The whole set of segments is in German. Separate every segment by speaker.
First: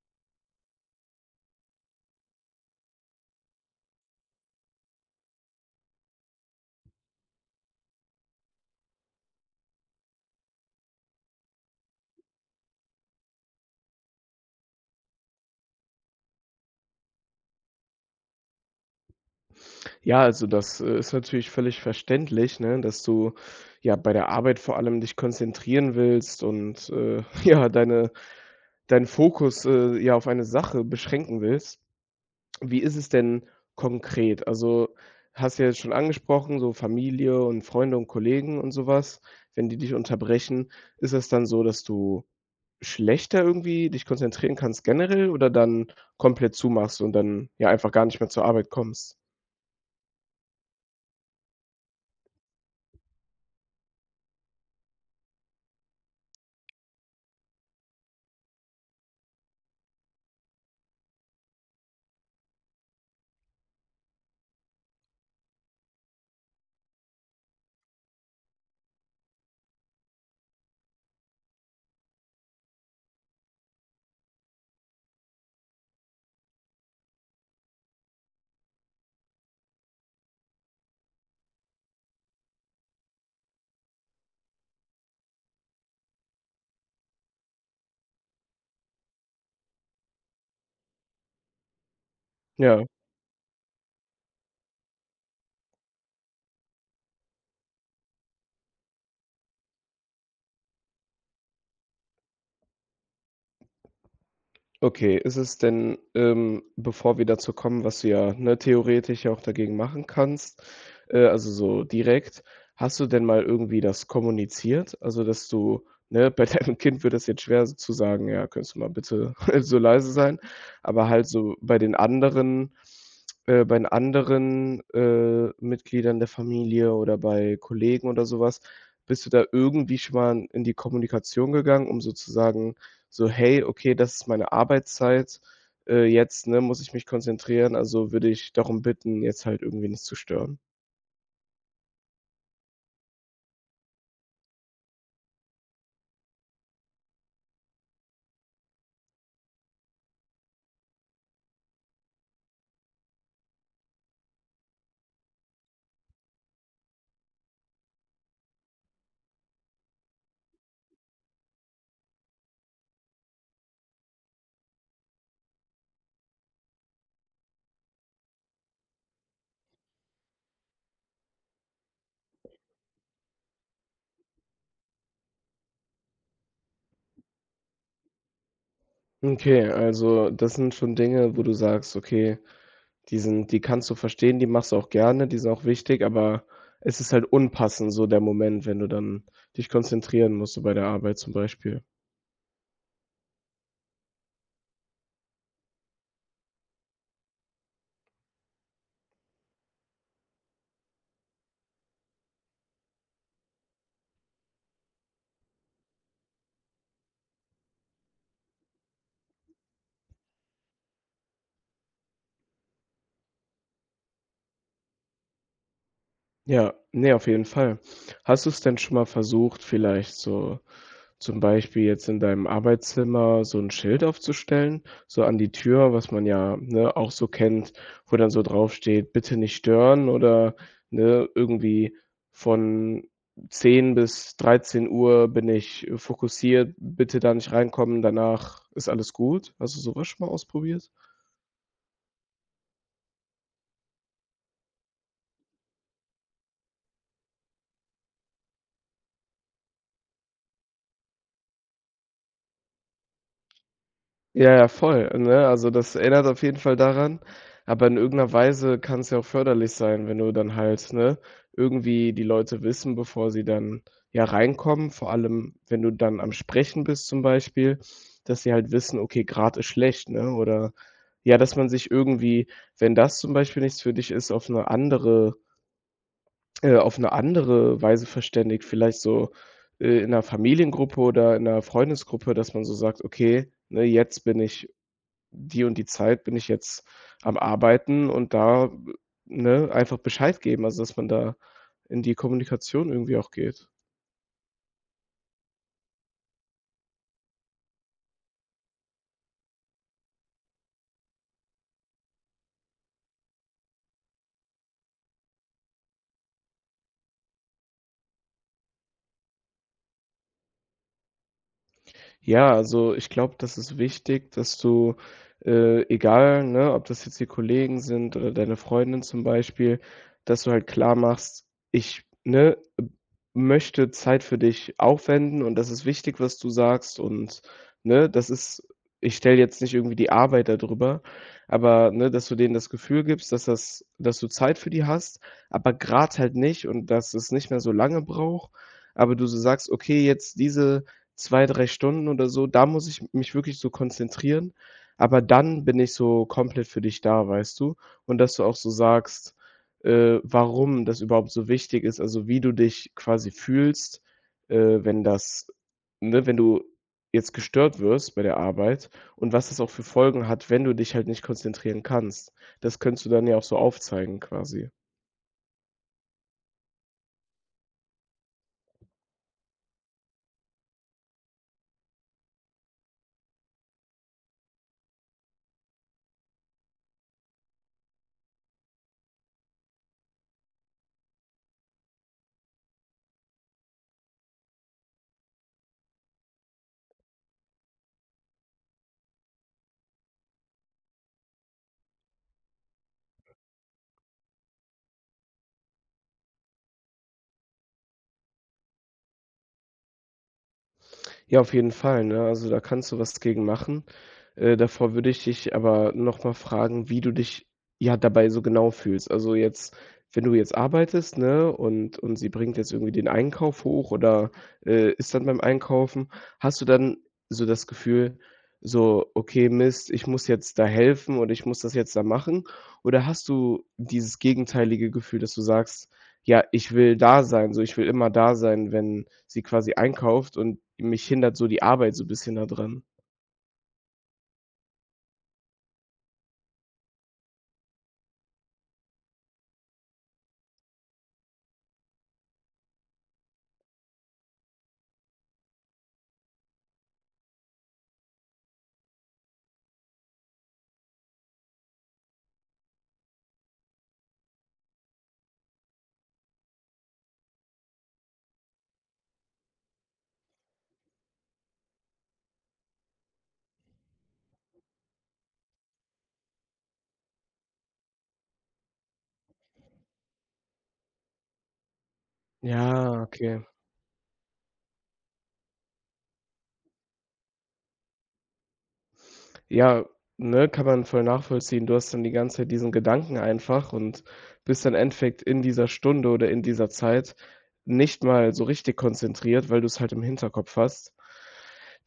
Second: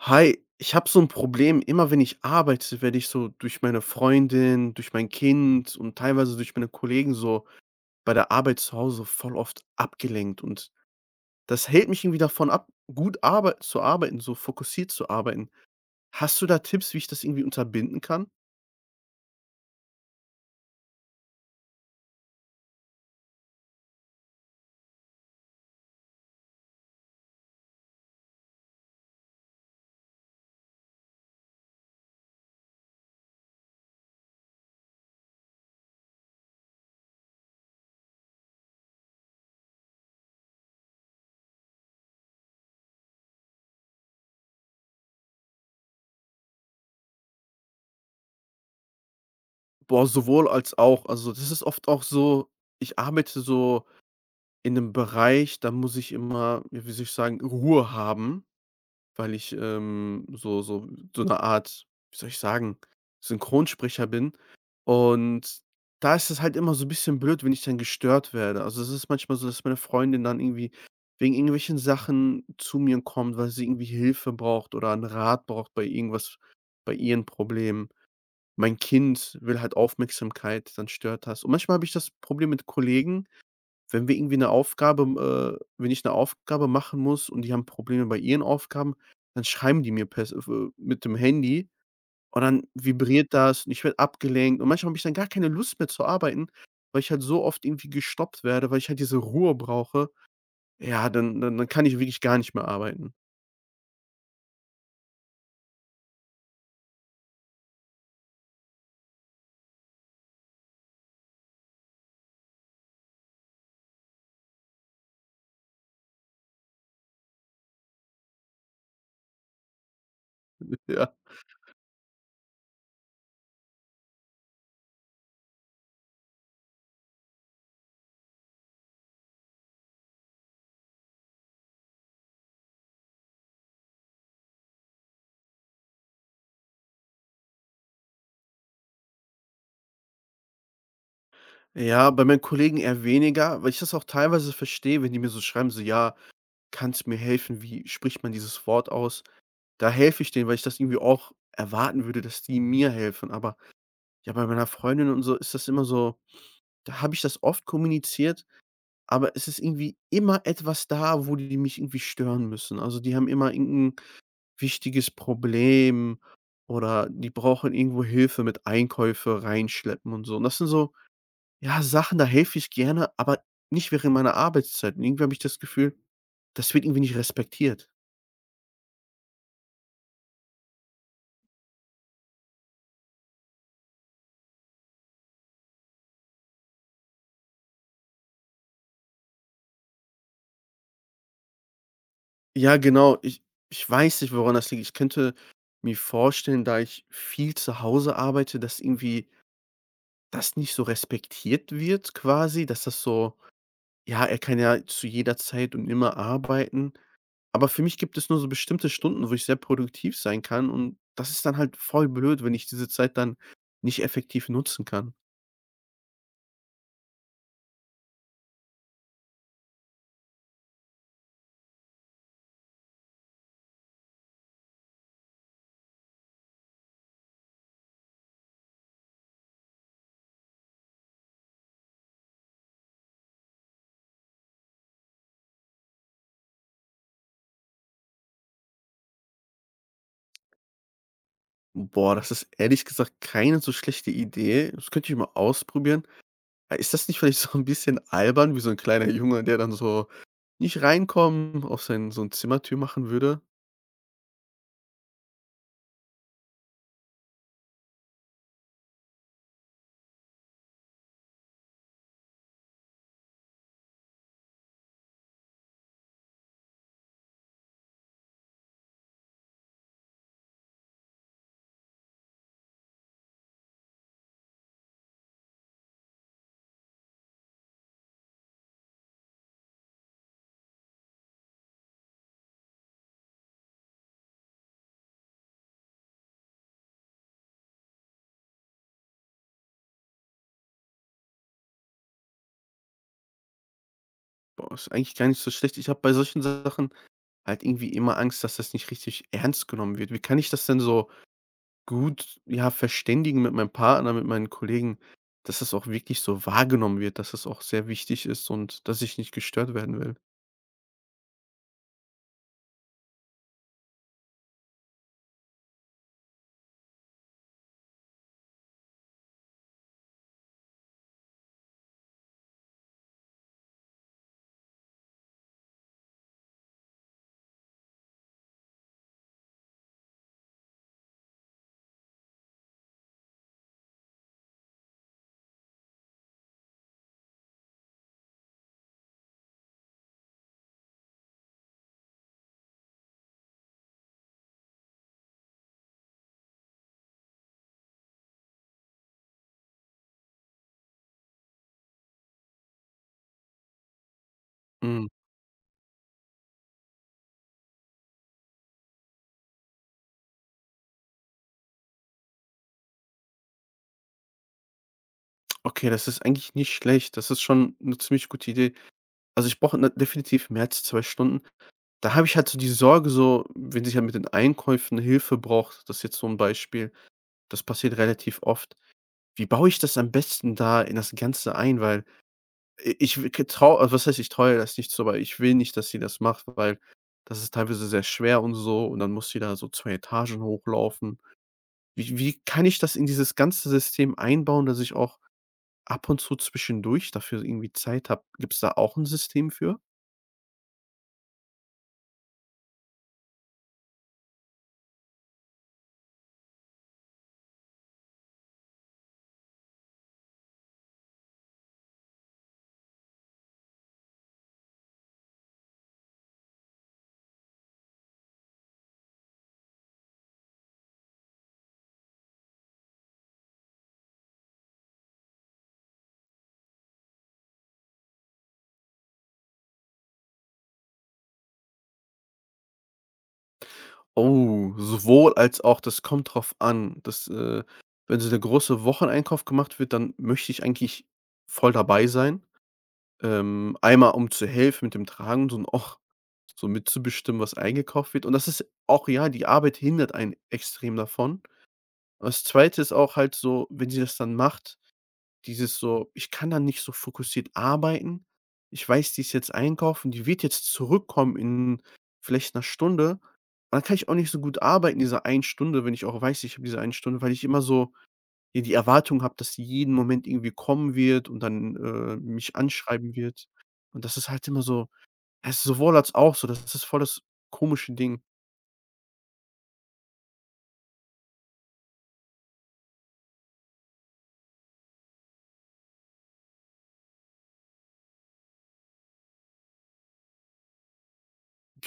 Speaker 1: Hi, ich habe so 'n Problem. Immer wenn ich arbeite, werde ich so durch meine Freundin, durch mein Kind und teilweise durch meine Kollegen so bei der Arbeit zu Hause so voll oft abgelenkt. Und das hält mich irgendwie davon ab, gut arbeit zu arbeiten, so fokussiert zu arbeiten. Hast du da Tipps, wie ich das irgendwie unterbinden kann?
Speaker 2: Ja, also, das, äh, ist natürlich völlig verständlich, ne, dass du, ja, bei der Arbeit vor allem dich konzentrieren willst und, äh, ja, deine deinen Fokus, äh, ja, auf eine Sache beschränken willst. Wie ist es denn konkret? Also, hast du ja jetzt schon angesprochen, so Familie und Freunde und Kollegen und so was, wenn die dich unterbrechen. Ist es dann so, dass du schlechter irgendwie dich konzentrieren kannst generell oder dann komplett zumachst und dann, ja, einfach gar nicht mehr zur Arbeit kommst?
Speaker 1: Boah, sowohl als auch. Also, das ist oft auch so: Ich arbeite so in 'nem Bereich, da muss ich immer, ja, wie soll ich sagen, Ruhe haben, weil ich, ähm, so so so 'ne Art, wie soll ich sagen, Synchronsprecher bin. Und da ist es halt immer so 'n bisschen blöd wenn ich dann gestört werde. Also, es ist manchmal so, dass meine Freundin dann irgendwie wegen irgendwelchen Sachen zu mir kommt, weil sie irgendwie Hilfe braucht oder 'n Rat braucht bei irgendwas, bei ihren Problemen. Mein Kind will halt Aufmerksamkeit, dann stört das. Und manchmal habe ich das Problem mit Kollegen, wenn wir irgendwie 'ne Aufgabe, äh wenn ich 'ne Aufgabe machen muss und die haben Probleme bei ihren Aufgaben, dann schreiben die mir per s f äh, mit dem Handy und dann
Speaker 2: Ja.
Speaker 1: vibriert das und ich werde abgelenkt. Und manchmal habe ich dann gar keine Lust mehr zu arbeiten, weil ich halt so oft irgendwie gestoppt werde, weil ich halt diese Ruhe brauche. Ja, dann dann dann kann ich wirklich gar nicht mehr arbeiten.
Speaker 2: Okay, ist es denn, ähm bevor wir dazu kommen, was du ja, ne, theoretisch ja auch dagegen machen kannst, äh, also, so direkt. Hast du denn mal irgendwie das kommuniziert? Also, dass du, ne bei deinem Kind wird das jetzt schwer so zu sagen: „Ja, könntest du mal bitte so leise sein?“ Aber
Speaker 1: Ja.
Speaker 2: halt so bei den anderen, äh bei den anderen, äh, Mitgliedern der Familie oder bei Kollegen oder so was. Bist du da irgendwie schon mal in die Kommunikation gegangen, um so zu sagen, so: „Hey, okay, das ist meine Arbeitszeit. Äh, jetzt, ne, muss ich mich konzentrieren, also, würde ich darum bitten, jetzt halt irgendwie nichts zu stören.“
Speaker 1: Ja, bei meinen Kollegen eher weniger, weil ich das auch teilweise verstehe, wenn die mir so schreiben, so: „Ja, kannst du mir helfen? Wie spricht man dieses Wort aus?“ Da helfe ich denen, weil ich das irgendwie auch erwarten würde, dass die mir helfen. Aber, ja, bei meiner Freundin und so ist das immer so: Da habe ich das oft kommuniziert, aber es ist irgendwie immer etwas da, wo die mich irgendwie stören müssen. Also, die haben immer irgend 'n wichtiges Problem oder die brauchen irgendwo Hilfe mit Einkäufe rein schleppen und so. Und das sind so, ja, Sachen, da helfe ich gerne, aber nicht während meiner Arbeitszeiten. Irgendwie habe ich das Gefühl, das wird irgendwie nicht respektiert.
Speaker 2: Okay, also, das sind schon Dinge, wo du sagst, okay, die sind die kannst du verstehen, die machst du auch gerne, die sind auch wichtig. Aber es ist halt unpassend so der Moment, wenn du dann dich konzentrieren musst, so bei der Arbeit zum Beispiel.
Speaker 1: Ja, genau. Ich ich weiß nicht, woran das liegt. Ich könnte mir vorstellen, da ich viel zu Hause arbeite, dass irgendwie das nicht so respektiert wird quasi, dass das so: „Ja, er kann ja zu jeder Zeit und immer arbeiten.“ Aber für mich gibt es nur so bestimmte Stunden, wo ich sehr produktiv sein kann und das ist dann halt voll blöd, wenn ich diese Zeit dann nicht effektiv nutzen kann.
Speaker 2: Ja, ne, auf jeden Fall. Hast du's denn schon mal versucht, vielleicht so zum Beispiel jetzt in deinem Arbeitszimmer so 'n Schild aufzustellen, so an die Tür, was man ja, ne, auch so kennt, wo dann so draufsteht, „Bitte nicht stören“, oder ne, irgendwie „Von 10:00 bis 13:00 bin ich fokussiert, bitte da nicht reinkommen, danach ist alles gut.“ Hast du so was schon mal ausprobiert?
Speaker 1: Boah, das ist ehrlich gesagt keine so schlechte Idee. Das könnte ich mal ausprobieren. Äh, ist das nicht vielleicht so 'n bisschen albern wie so 'n kleiner Junge, der dann so „nicht reinkommen“, auf seinen so 'n Zimmertür machen würde?
Speaker 2: Ja, ja, voll, ne? Also, das erinnert auf jeden Fall daran. Aber in irgend 'ner Weise kann's ja auch förderlich sein, wenn du dann halt, ne irgendwie die Leute wissen, bevor sie dann, ja, reinkommen, vor allem, wenn du dann am Sprechen bist zum Beispiel, dass sie halt wissen: Okay, gerade ist schlecht, ne, oder ja, dass man sich irgendwie wenn das zum Beispiel nichts für dich ist, auf 'ne andere äh, auf 'ne andere Weise verständigt, vielleicht so, äh, in 'ner Familiengruppe oder in 'ner Freundesgruppe, dass man so sagt: „Okay, ne, jetzt bin ich die und die Zeit, bin ich jetzt am Arbeiten“, und da, ne, einfach Bescheid geben, also dass man da in die Kommunikation irgendwie auch geht.
Speaker 1: Boah, ist eigentlich gar nicht so schlecht. Ich habe bei solchen Sachen halt irgendwie immer Angst, dass das nicht richtig ernst genommen wird. Wie kann ich das denn, so, gut, ja, verständigen mit meinem Partner, mit meinen Kollegen, dass es auch wirklich so wahrgenommen wird, dass es auch sehr wichtig ist und dass ich nicht gestört werden will?
Speaker 2: Ja, also ich glaube, das ist wichtig, dass du, äh, egal, ne, ob das jetzt die Kollegen sind oder deine Freundin zum Beispiel dass du halt klar machst: „Ich, ne, möchte Zeit für dich aufwenden und das ist wichtig, was du sagst und ne? Das ist ich stelle jetzt nicht irgendwie die Arbeit da drüber.“ Aber, ne? Dass du denen das Gefühl gibst, dass das dass du Zeit für die hast, aber grade halt nicht und dass es nicht mehr so lange braucht. Aber du so sagst: „Okay, jetzt diese 2, 3 Stunden oder so, da muss ich mich wirklich so konzentrieren, aber dann bin ich so komplett für dich da, weißt du?“ Und dass du auch so sagst, äh, warum das überhaupt so wichtig ist, also wie du dich quasi fühlst, äh, wenn
Speaker 1: Mhm.
Speaker 2: das ne? Wenn du jetzt gestört wirst bei der Arbeit und was das auch für Folgen hat, wenn du dich halt nicht konzentrieren kannst. Das könntest du dann ja auch so aufzeigen quasi.
Speaker 1: Okay, das ist eigentlich nicht schlecht. Das ist schon 'ne ziemlich gute Idee. Also, ich brauche, ne, definitiv mehr als 2 Stunden. Da habe ich halt so diese Sorge so, wenn sie halt mit den Einkäufen Hilfe braucht das ist jetzt so 'n Beispiel, das passiert relativ oft. Wie baue ich das am besten da in das Ganze ein? Weil i ich w g traue was heißt ich traue ihr das nicht zu, aber ich will nicht, dass sie das macht. Weil das ist teilweise sehr schwer und so und dann muss die da so 2 Etagen hochlaufen. Wie wie kann ich das in dieses ganze System einbauen, dass ich auch ab und zu zwischendurch dafür irgendwie Zeit habe? Gibt's da auch 'n System für?
Speaker 2: Ja, auf jeden Fall, ne? Also, da kannst du was gegen machen. Äh, davor würde ich dich aber noch mal fragen, wie du dich, ja, dabei so genau fühlst. Also, jetzt wenn du jetzt arbeitest, ne, und und sie bringt jetzt irgendwie den Einkauf hoch oder, äh, ist dann beim Einkaufen. Hast du dann so das Gefühl, so: „Okay, Mist, ich muss jetzt da helfen oder ich muss das jetzt da machen?“ Oder hast du dieses gegenteilige Gefühl, dass du sagst: „Ja, ich will da sein, so, ich will immer da sein, wenn sie quasi einkauft und mich hindert so die Arbeit so bisschen da dran?“
Speaker 1: Oh, sowohl als auch, das kommt drauf an. Das, äh wenn so der große Wocheneinkauf gemacht wird, dann möchte ich eigentlich voll dabei sein. Ähm, einmal um zu helfen mit dem Tragen und auch so mitzubestimmen, was eingekauft wird. Und das ist auch ja, die Arbeit hindert einen extrem davon. Das 2. ist auch halt so, wenn sie das dann macht dieses so ich kann da nicht so fokussiert arbeiten. Ich weiß, die ist jetzt einkaufen, die wird jetzt zurückkommen in vielleicht 'ner Stunde. Und dann kann ich auch nicht so gut arbeiten diese einen Stunde, wenn ich auch weiß, ich habe diese eine Stunde, weil ich immer so hier die Erwartung habe, dass sie jeden Moment irgendwie kommen wird und dann, äh, mich
Speaker 2: Ja.
Speaker 1: anschreiben
Speaker 2: Okay.
Speaker 1: wird. Und das ist halt immer so es ist sowohl als auch, so, das ist das voll das komische Ding.
Speaker 2: Ja, ne, kann man voll nachvollziehen. Du hast dann die ganze Zeit diesen Gedanken einfach und bist im Endeffekt in dieser Stunde oder in dieser Zeit nicht mal so richtig konzentriert, weil du's halt im Hinterkopf hast.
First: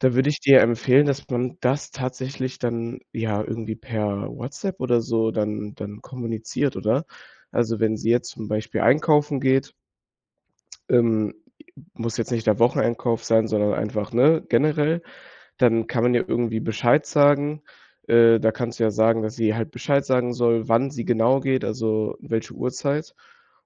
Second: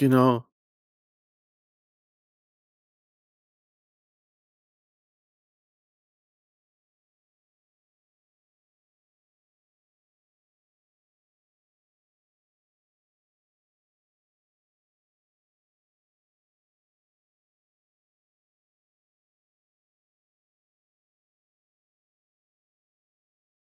Speaker 2: Da würde ich dir empfehlen, dass man das tatsächlich dann, ja, irgendwie per WhatsApp oder so dann dann kommuniziert, oder? Also, wenn sie jetzt zum Beispiel einkaufen geht ähm, i muss jetzt nicht der Wocheneinkauf sein, sondern einfach, ne, generell. Dann kann man ja irgendwie Bescheid sagen. Äh, da kannst du ja sagen, dass sie halt Bescheid sagen soll, wann sie genau geht, also, welche Uhrzeit.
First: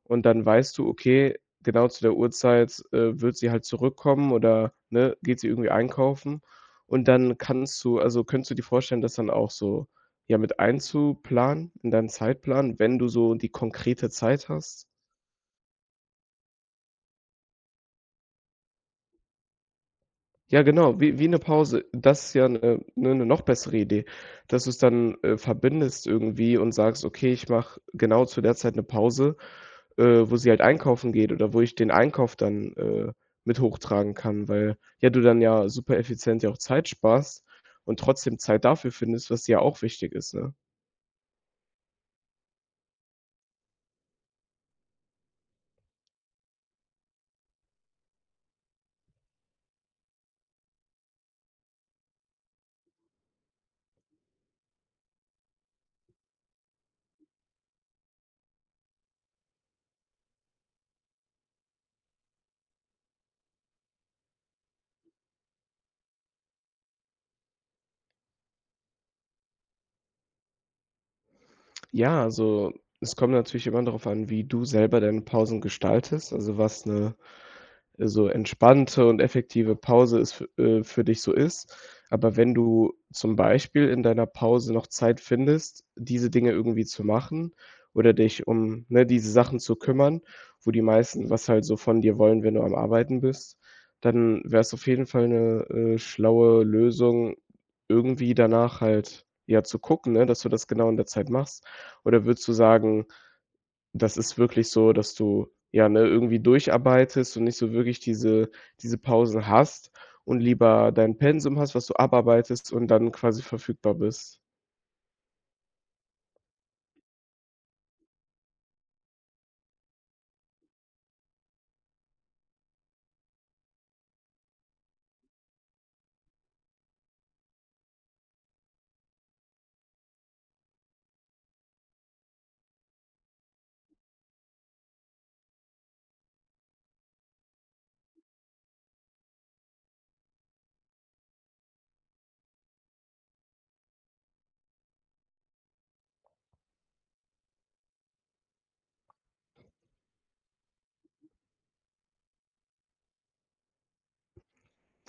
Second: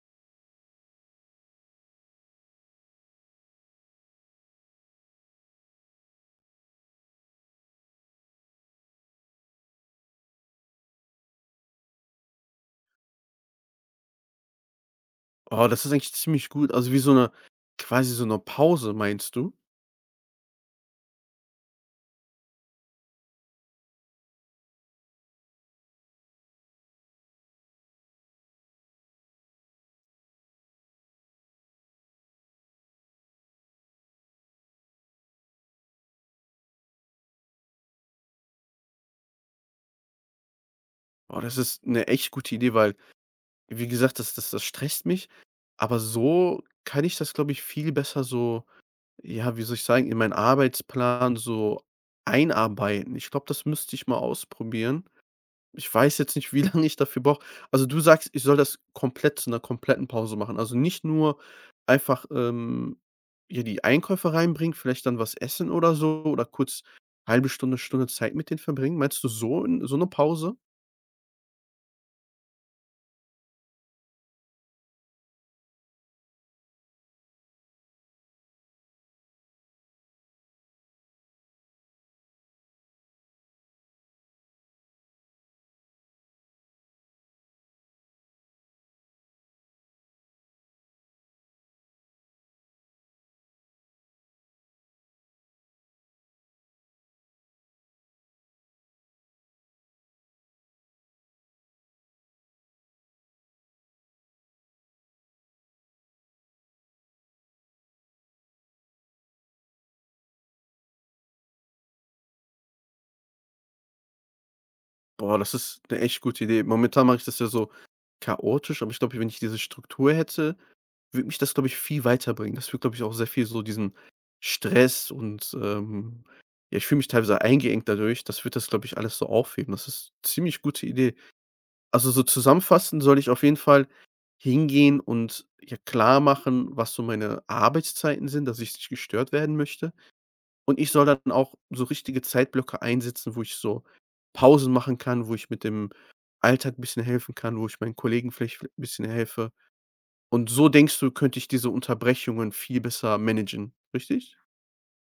Speaker 2: Und dann weißt du: Okay, genau zu der Uhrzeit, äh, wird sie halt zurückkommen oder, ne, geht sie irgendwie einkaufen. Und dann kannst du also, könntest du dir vorstellen, das dann auch so, ja, mit einzuplanen in deinen Zeitplan, wenn du so die konkrete Zeit hast?
Speaker 1: Oh, das ist eigentlich ziemlich gut, also, wie so 'ne quasi so 'ne Pause meinst du?
Speaker 2: Ja, genau, wie wie 'ne Pause. Das ist ja 'ne ne, 'ne noch bessere Idee. Dass du's dann, äh, verbindest irgendwie und sagst: „Okay, ich mache genau zu der Zeit 'ne Pause, äh, wo sie halt einkaufen geht oder wo ich den Einkauf dann, äh, mit hochtragen kann.” Weil, ja, du dann ja supereffizient ja auch Zeit sparst und trotzdem Zeit dafür findest, was dir ja auch wichtig ist, ne?
Speaker 1: Oh, das ist 'ne echt gute Idee, weil wie gesagt, das das das stresst mich, aber so kann ich das, glaube ich, viel besser so, ja, wie soll ich sagen, in meinen Arbeitsplan so einarbeiten. Ich glaube, das müsste ich mal ausprobieren. Ich weiß jetzt nicht, wie lang ich dafür brauche. Also, du sagst, ich soll das komplett zu 'ner kompletten Pause machen. Also, nicht nur einfach, ähm, hier die Einkäufe reinbringen, vielleicht dann was essen oder so oder kurz 1/2 Stunde, Stunde Zeit mit denen verbringen. Meinst du so 'n so 'ne Pause?
Speaker 2: Ja, also, es kommt natürlich immer darauf an, wie du selber deine Pausen gestaltest, also, was 'ne so entspannte und effektive Pause es fü äh, für dich so ist. Aber wenn du zum Beispiel in deiner Pause noch Zeit findest, diese Dinge irgendwie zu machen oder dich um, ne, diese Sachen zu kümmern, wo die meisten was halt so von dir wollen, wenn du am Arbeiten bist, dann wäre es auf jeden Fall 'ne, äh, schlaue Lösung, irgendwie danach halt, ja, zu gucken, ne, dass du das genau in der Zeit machst? Oder würdest du sagen, das ist wirklich so, dass du, ja, ne, irgendwie durcharbeitest und nicht so wirklich diese diese Pausen hast und lieber dein Pensum hast, was du abarbeitest und dann quasi verfügbar bist?
Speaker 1: Boah. Das ist 'ne echt gute Idee. Momentan mache ich das ja so chaotisch, aber ich glaube, wenn ich diese Struktur hätte, würde mich das, glaube ich, viel weiterbringen. Das würde, glaube ich, auch sehr viel so diesen Stress und, ähm, ja ich fühle mich teilweise eingeengt dadurch. Das wird das, glaube ich, alles so aufheben. Das ist ziemlich gute Idee. Also, so zusammenfassend soll ich auf jeden Fall hingehen und ja klarmachen, was so meine Arbeitszeiten sind, dass ich nicht gestört werden möchte. Und ich soll dann auch so richtige Zeitblöcke einsetzen, wo ich so Pausen machen kann, wo ich mit dem Alltag 'n bisschen helfen kann, wo ich meinen Kollegen vielleicht 'n bisschen helfe. Und so denkst du, könnte ich diese Unterbrechungen viel besser managen, richtig?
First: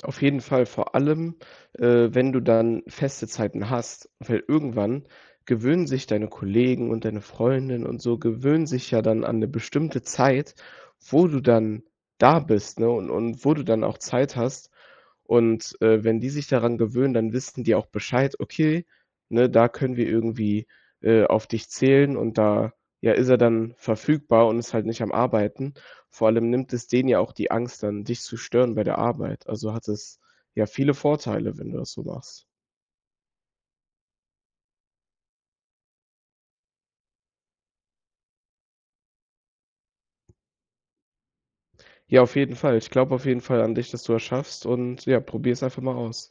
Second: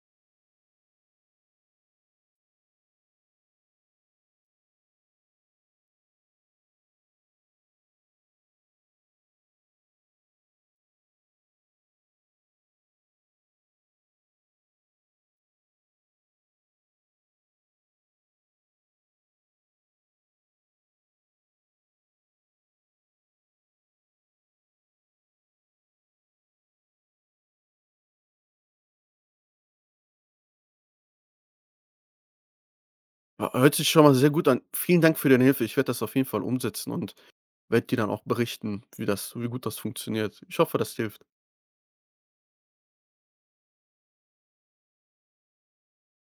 Speaker 2: Auf jeden Fall, vor allem, äh, wenn du dann feste Zeiten hast, weil irgendwann gewöhnen sich deine Kollegen und deine Freundin und so gewöhnen sich ja dann an 'ne bestimmte Zeit, wo du dann da bist, ne? Und und wo du dann auch Zeit hast. Und, äh, wenn die sich daran gewöhnen, dann wissen die auch Bescheid: „Okay, ne, da können wir irgendwie, äh, auf dich zählen und da, ja, ist er dann verfügbar und ist halt nicht am Arbeiten.“ Vor allem nimmt es denen ja auch die Angst dann, dich zu stören bei der Arbeit. Also hat es ja viele Vorteile, wenn du das so machst.
Speaker 1: H hört sich schon mal sehr gut an. Vielen Dank für deine Hilfe. Ich werde das auf jeden Fall umsetzen und werde dir dann auch berichten, wie das wie gut das funktioniert. Ich hoffe, das hilft.
Speaker 2: Ja, auf jeden Fall. Ich glaube auf jeden Fall an dich, dass du das schaffst und ja, probiere es einfach mal aus.